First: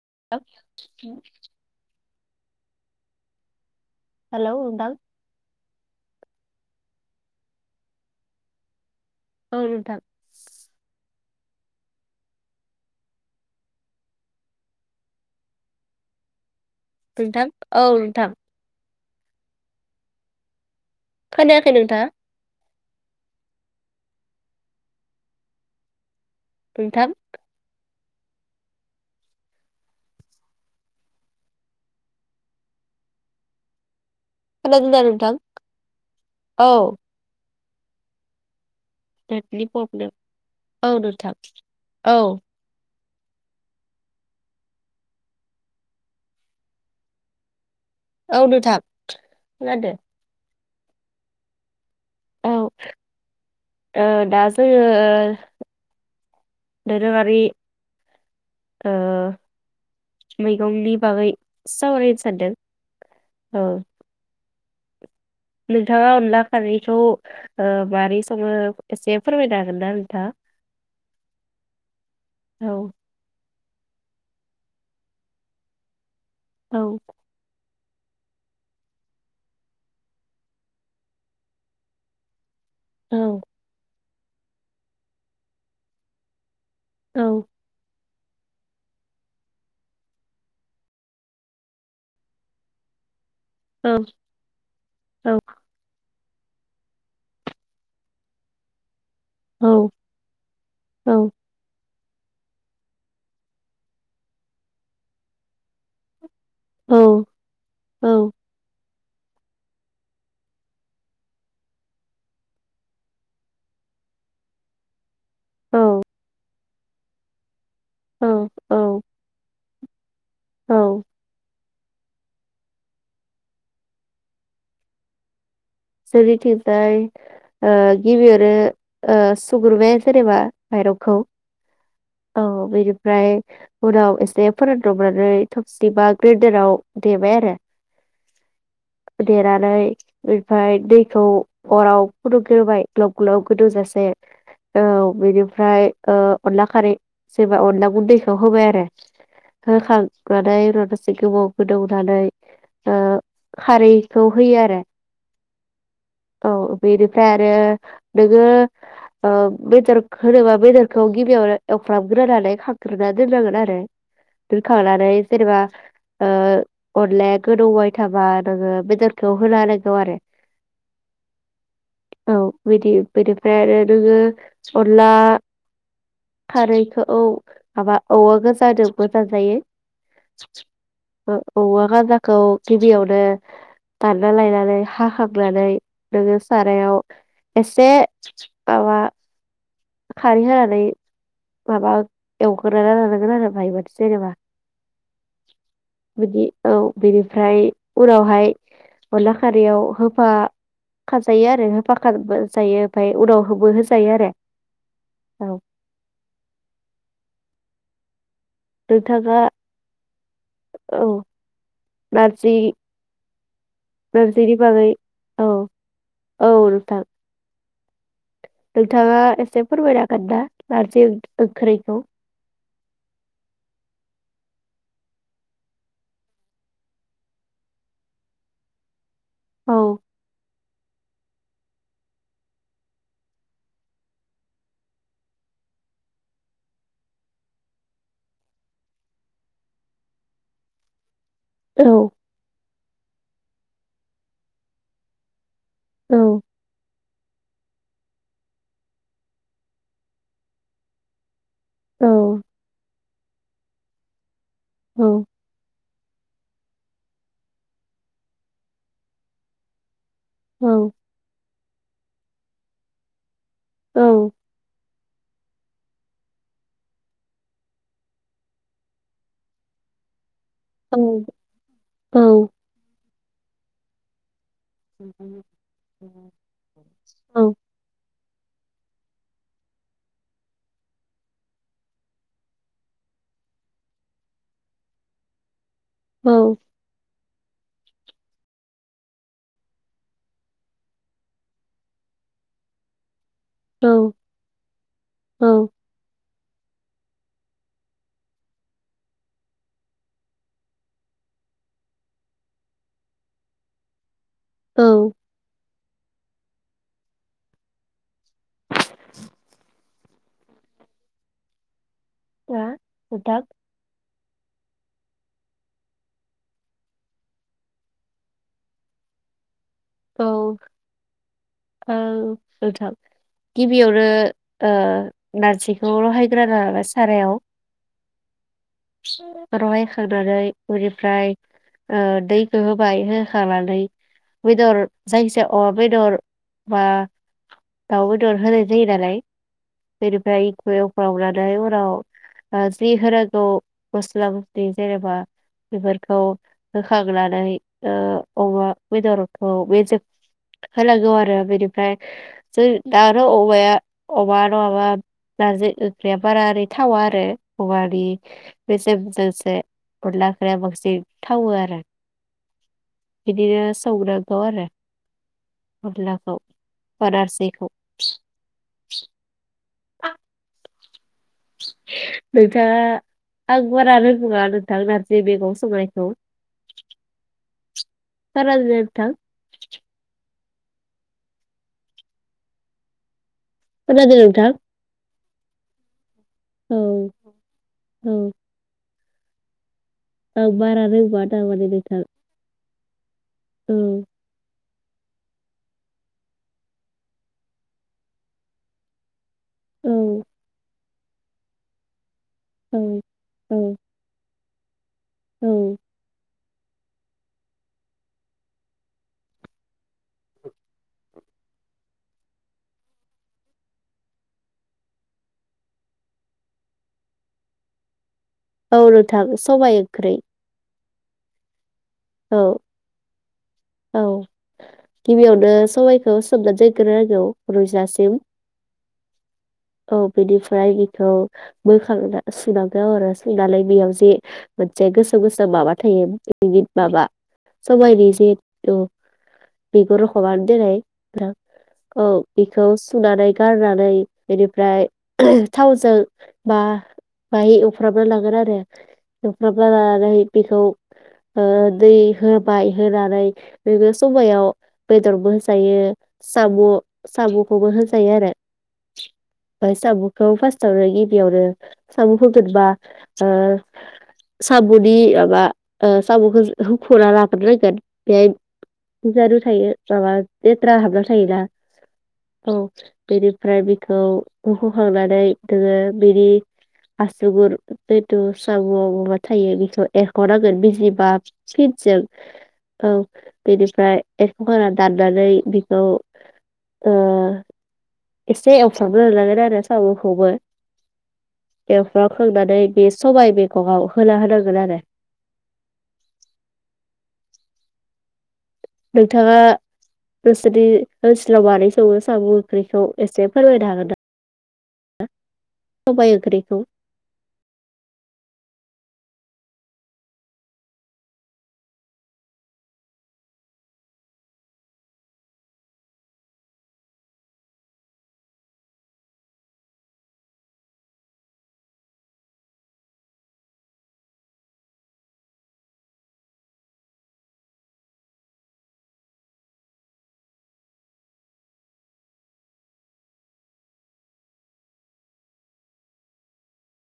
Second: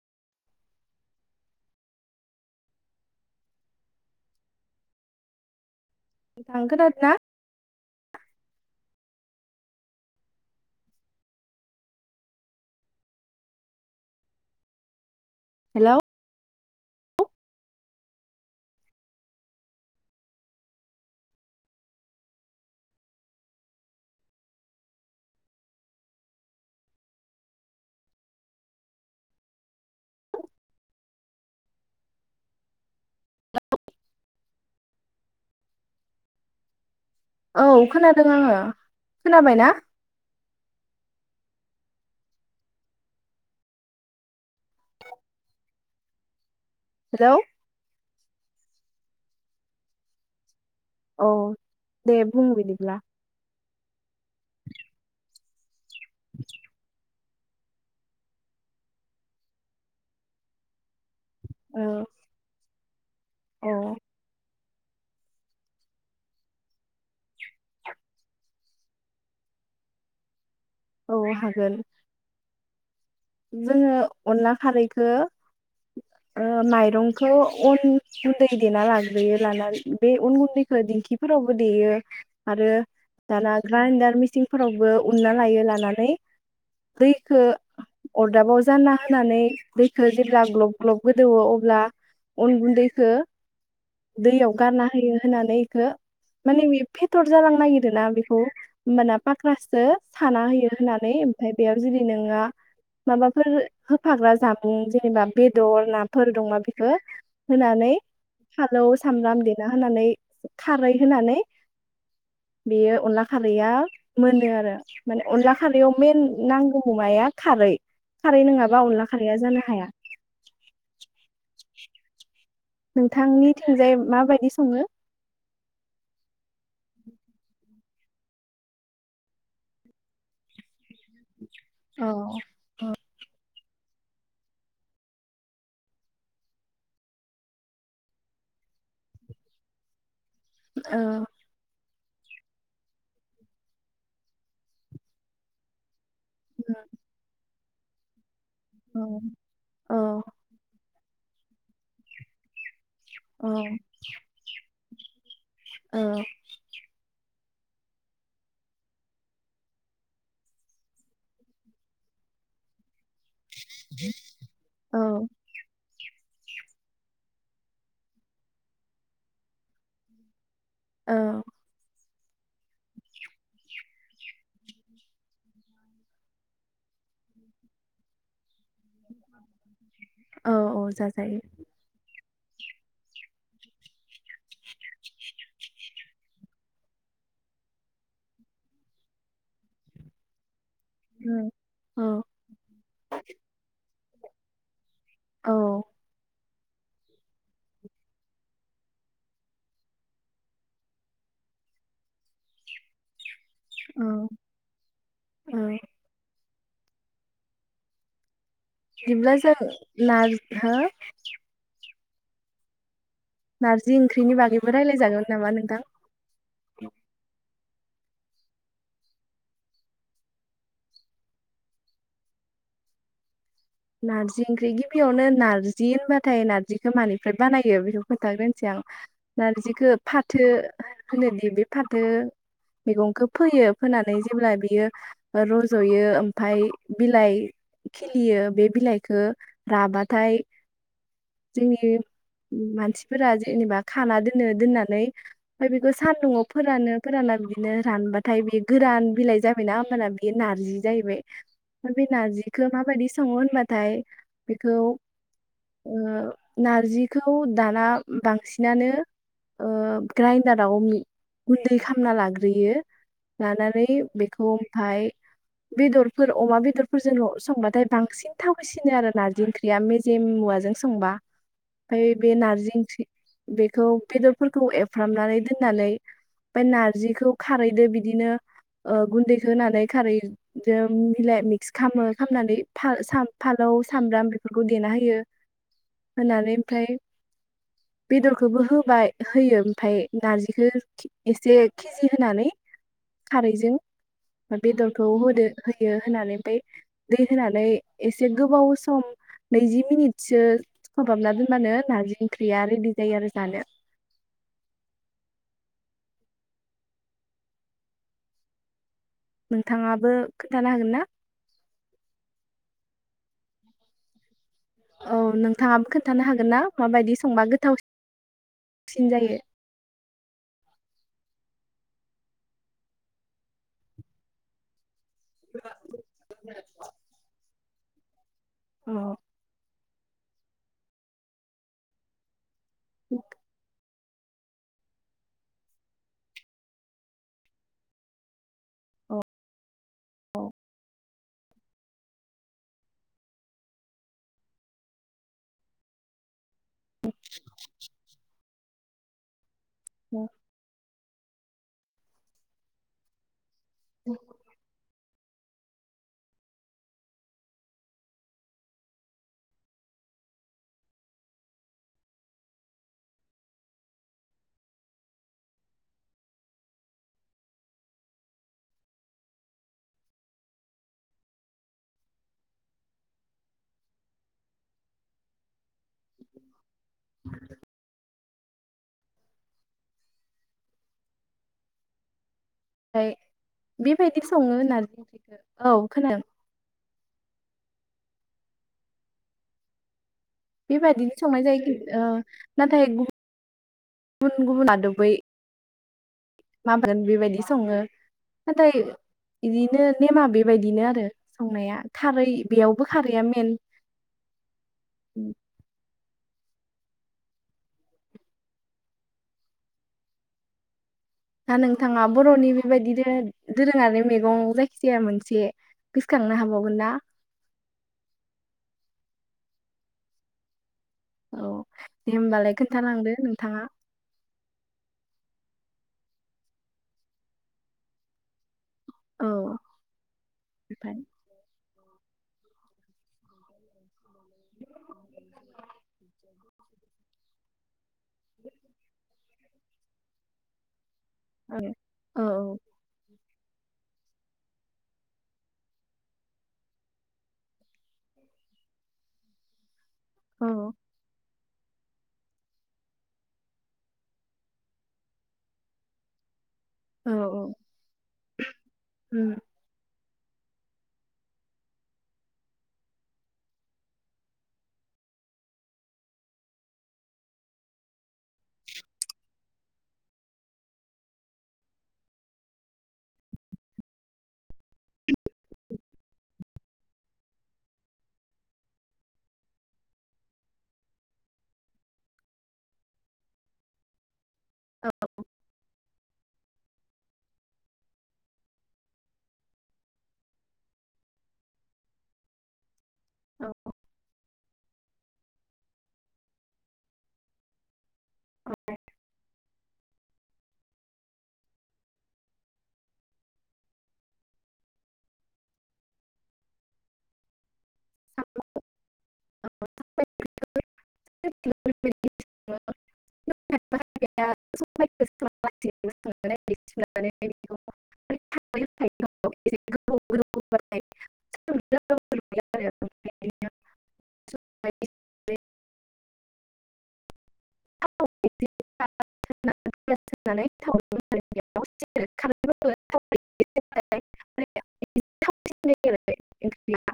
[unintelligible] हेल' नोदां। नोंथां खोनादोना। ओं नोंथां। हेल'। नोंथां औ नोंथां। खोनायाखै नोंथाङा। [unintelligible] खोनादोंना नोंथां औ। औ खोनादों आङो। नेदनि खोनाबायना पब्लेन औ नोंथां। औ। हेल' औ नोथां खोनादो। औ। दे औ बुं बिदिब्ला। ओ दा जोङो। [unintelligible] भि ओ मैगंनि बागै। औ सावरायनो सानदों। औ। नोंथाङा अनला खारैखौ ओ मारै संङो एसे फोरमायनो हागोन ना नोंथाङा। औ हागोन। औ। जोङो अनला खारैखो। ओ औ माइरंखौ अन। गुन्दै देना लाग्रोयो लानानै बे उन गुन्दैखौ दिंखिफोरावबो देयो। आरो औ दाना ग्रायदार मेचि। थिंफोरावबो उनना लायो लानानै औ दैखो अरदाबाव जानना होनानै दैखो जेब्ला ग्लब ग्लब गोदौवो अब्ला अन गुन्दैखो औ दैयाव गारना होयो औ होननानै इखो माने बे फेथर जालांनो नागिरोना बेखौ होनबाना माख्रासदो साना होयो औ होननानै ओमफ्राय बेयाव जुदि नोङो माबाफोर होफाग्रा जामुं जेनेबा बेदर नाफोर अमा बेदर होनानै फालौ सामब्राम देना होनानै खारै होनानै बेयो अनला खारैया मोनो आरो माने अनला औ खारैयाव मेन नांगौ अमाया खारै खारै औ नङाबा औ अनला खारैया जानो हाया [inaudible] औ नोंथांनि थिंजाय माबायदि सङो? जोंनिथिंजाय ओ गिबियावनो सुग्रोबाय जेनेबा माइरंखौ औ बेनिफ्राय उनाव एसे फोरानदबनानै थबसिबा ग्रेन्दाराव देबाय आरो देनानै ओमफाय दैखौ अराव फुदोंग्रोबाय ग्लाब ग्लाब गोदौजासे औ बेनिफ्राय ओ अनला खारै अनला गुन्दै होबाय आरो औ होखांनानै एसे गोबाव गोदौनानै ओ औ खारैखौ होयो आरो औ औ बेनिफ्राय आरो नोङो ओ बेदर होनोबा बेदरखौ गिबियावनो एवफ्रामग्रोनानै खांग्रोना दोननांगोन आरो दोनखांनानै औ जेनेबा ओ अनलाया गोदौबाय थाबा नोङो बेदरखौ होना होनांगौ आरो औ औ बिदि बेनिफ्राय आरो नोङो अनला खारैखौ माबा औवा गोजाजोंबो जायो औ औ ओ जाजायो औवा गाजा खौ गिबियावनो दानना लायनानै हा खांनानै नोङो सारायाव एसे माबा खारै होनानै नै माबा औ औ एवग्रोना लानांगोन आरो बायमान जेनबा औ [unintelligible] बेनिफ्राय उनावहाय अनला खारैयाव [unintelligible] खाजोयो आरो [unintelligible] उनाव खौबो होजायो औ आरो औ दिब्ला नोंथाङा जों नाज हो औ नारजि नारजि ओंख्रिनि नारजिनि बागैबो बागै रायलायजागोन औ नामा नोंथां औ नोंथां नोंथाङा एसे फोरमायनो हागोन ना नारजि ओंख्रिखौ नारजि ओंख्रि गिबियावनो नारजि होनबाथाय नारजिखौ मानिफ्राय बानायो बेखौ खोन्थाग्रोनोसै आं औ नारजिखौ फाथो होनोदि बे फाथो मैगंखौ फोयो फोनानै जेब्ला बियो रजयो आमफ्राय बिलाइ खिलियो बे बिलाइखौ राबाथाय औ जोंनि मानसिफोरा जेनेबा खाना दोनो दोननानै आमफ्राय बेखौ औ सान्दुंआव फोरानो फोराना बि बिदिनो रानबाथाय बे गोरान बिलाइ जाबायना होमबाना बियो नारजि जाहैबाय बे औ नारजिखौ माबायदि स संङो होनबाथाय बेखौ औ नारजिखौ दाना बांसिनानो औ ग्राइन्दाराव गुन्दै खालामना लाग्रो बेयो लानानै बेखौ आमफ्राय बेदरफोर अमा बेदरफोरजों संबाथाय बांसिन थावसिनो आरो नारजि ओंख्रिया मेजेम मुवा औ संबा आमफ्राय औ बे नारजि ओं बेखौ बि [inaudible] [unintelligible] फोरखौ एवफ्रामनानै दोननानै आमफ्राय नारजिखौ औ खारदै बिदिनो गुन्दैखौ होनानै खारैजों मिलाय मिक्स खालामो खालामनानै फानलौ सामब्राम बेफोरखौ देना होयो होनानै आमफ्राय बेदरखौबो होबाय होयो आमफ्राय नारजिखौ एसे केजि होनानै खारैजों बेदरखौ होदो औ होयो होनानै आमफ्राय दै होनानै एसे गोबाव सम नैजि मिनिटसो अबाब ना दोनबानो नारजि ओंख्रिया रेडि जायो आरो जानो औ नोंथाङाबो खोन्थानो होगोन ना बा उदाब औ नोंथाङाबो खोन्थानो हागोन ना माबायदि संबा गोथावसिन जायो औ औ नोंथां गिबियावनो ओ नारजिखौ लहायग्रा नङाबा सारायाव अ [unintelligible] खांनानै बेनिफ्राय ओ दै हो-होबाय होखानानै बेदर जायखिजाया अमा बेदर बा दाउ बेदर होनाय जायो नालाय बेनिफ्राय बेयाव फावनानै उनाव जि होनांगौ मस्ला मस्लि जेनेबा बेफोरखौ होखांनानै ओ अमा बेदर औ बेजों होला गौआरो बेनिफ्राय जों दा आरो औ अया अमा नंआबा नारजि ओंख्रिया बारा ओरै थावा आरो औवानि बेसेेमजोंसो अनला ओंख्रिया बांसिन थावो आरो बिदिनो संनो गौआरो अनलाखौ बा नारजिखौ [inaudible] नोंथाङा आं बारानो बुङा नोंथां नारजि मेगं संनायखौ बारा रो नोंथां दाय खोनादों बेबायदि सङो नोंथां होननानि औ खोनादों औ औ आं बारा बेबायदिनो रोंबाङा संनाय थारमाने जायो ओ नोंथां नाथाय औ गुबुन गुबुन आदब बै माबागोन बेबायदि सङो नाथाय बिदिनो औ नेमा बेबायदिनो आरो संनाया खारै औ बेयावबो खारैया मेन औ औ दा नोंथाङा बर'नि बेबायदिनो दोरोङारि मैगं जायखिजाया मोनसे गोसोखांनो हाबावगोन ना औ नोंथां सबायाइ ओख्रै औ दे होमबालाय खोन्थालांदो नोंथाङा औ गिबियावनो सबाइखौ सोमनानै दोनग्रोांगौ रुजासिम। औ बिनिफ्राय ओमफ्राय बेखौ। बोखां सिमांगौ आरो सोंनानैाय बेयाव जे मोनसे गोसो गोसाो माबा थायो बिनि माबा सबायनि जे औ। बेगर हार देराय। औ बेखौ सुनानै। गारनानै बेनिफ्राय थावजों मा बाहाय एवफ्र्राबना लांगोन आरो एवफ्राबनानै। नै औ बेखौ। ओ दै होबाय होनानै नोङो सबायाव बेदरबो होजायो। साम' औ औ साम'खौबो होनजायो आरो उम, ओमफ्राय साम'। खौ फार्स्टावनो गिबियावनो साम' होगोनबा साम'नि माबा साम'खौ हुखना लाग्रोनांगोनन बेहाय थायो माबा लेथ्रा हाबना थायोना औ बेनिफ्राय बिखौ बखखांनानै नोङो बिनि आसुगुर जिथु साम' माबा थायो बेखौ एरख'नांगोन बिजिबा फिनजों औ बेनिफ्राय एरखखांना दाननानै बेखौ ओ एसे एवफ्रामना लानांगोन आरो साम'खौबो एवफ्रामखांनानै बे सबाय औ मेगंआव होना होनांगोन आरो। नोंथाङा नोंसोरनि ओनसोलाव मारै सङो साम' ओंख्रिखौ एसे फोरमायनो हागोना सबाय ओंख्रिखौ? [unintelligible] [unintelligible]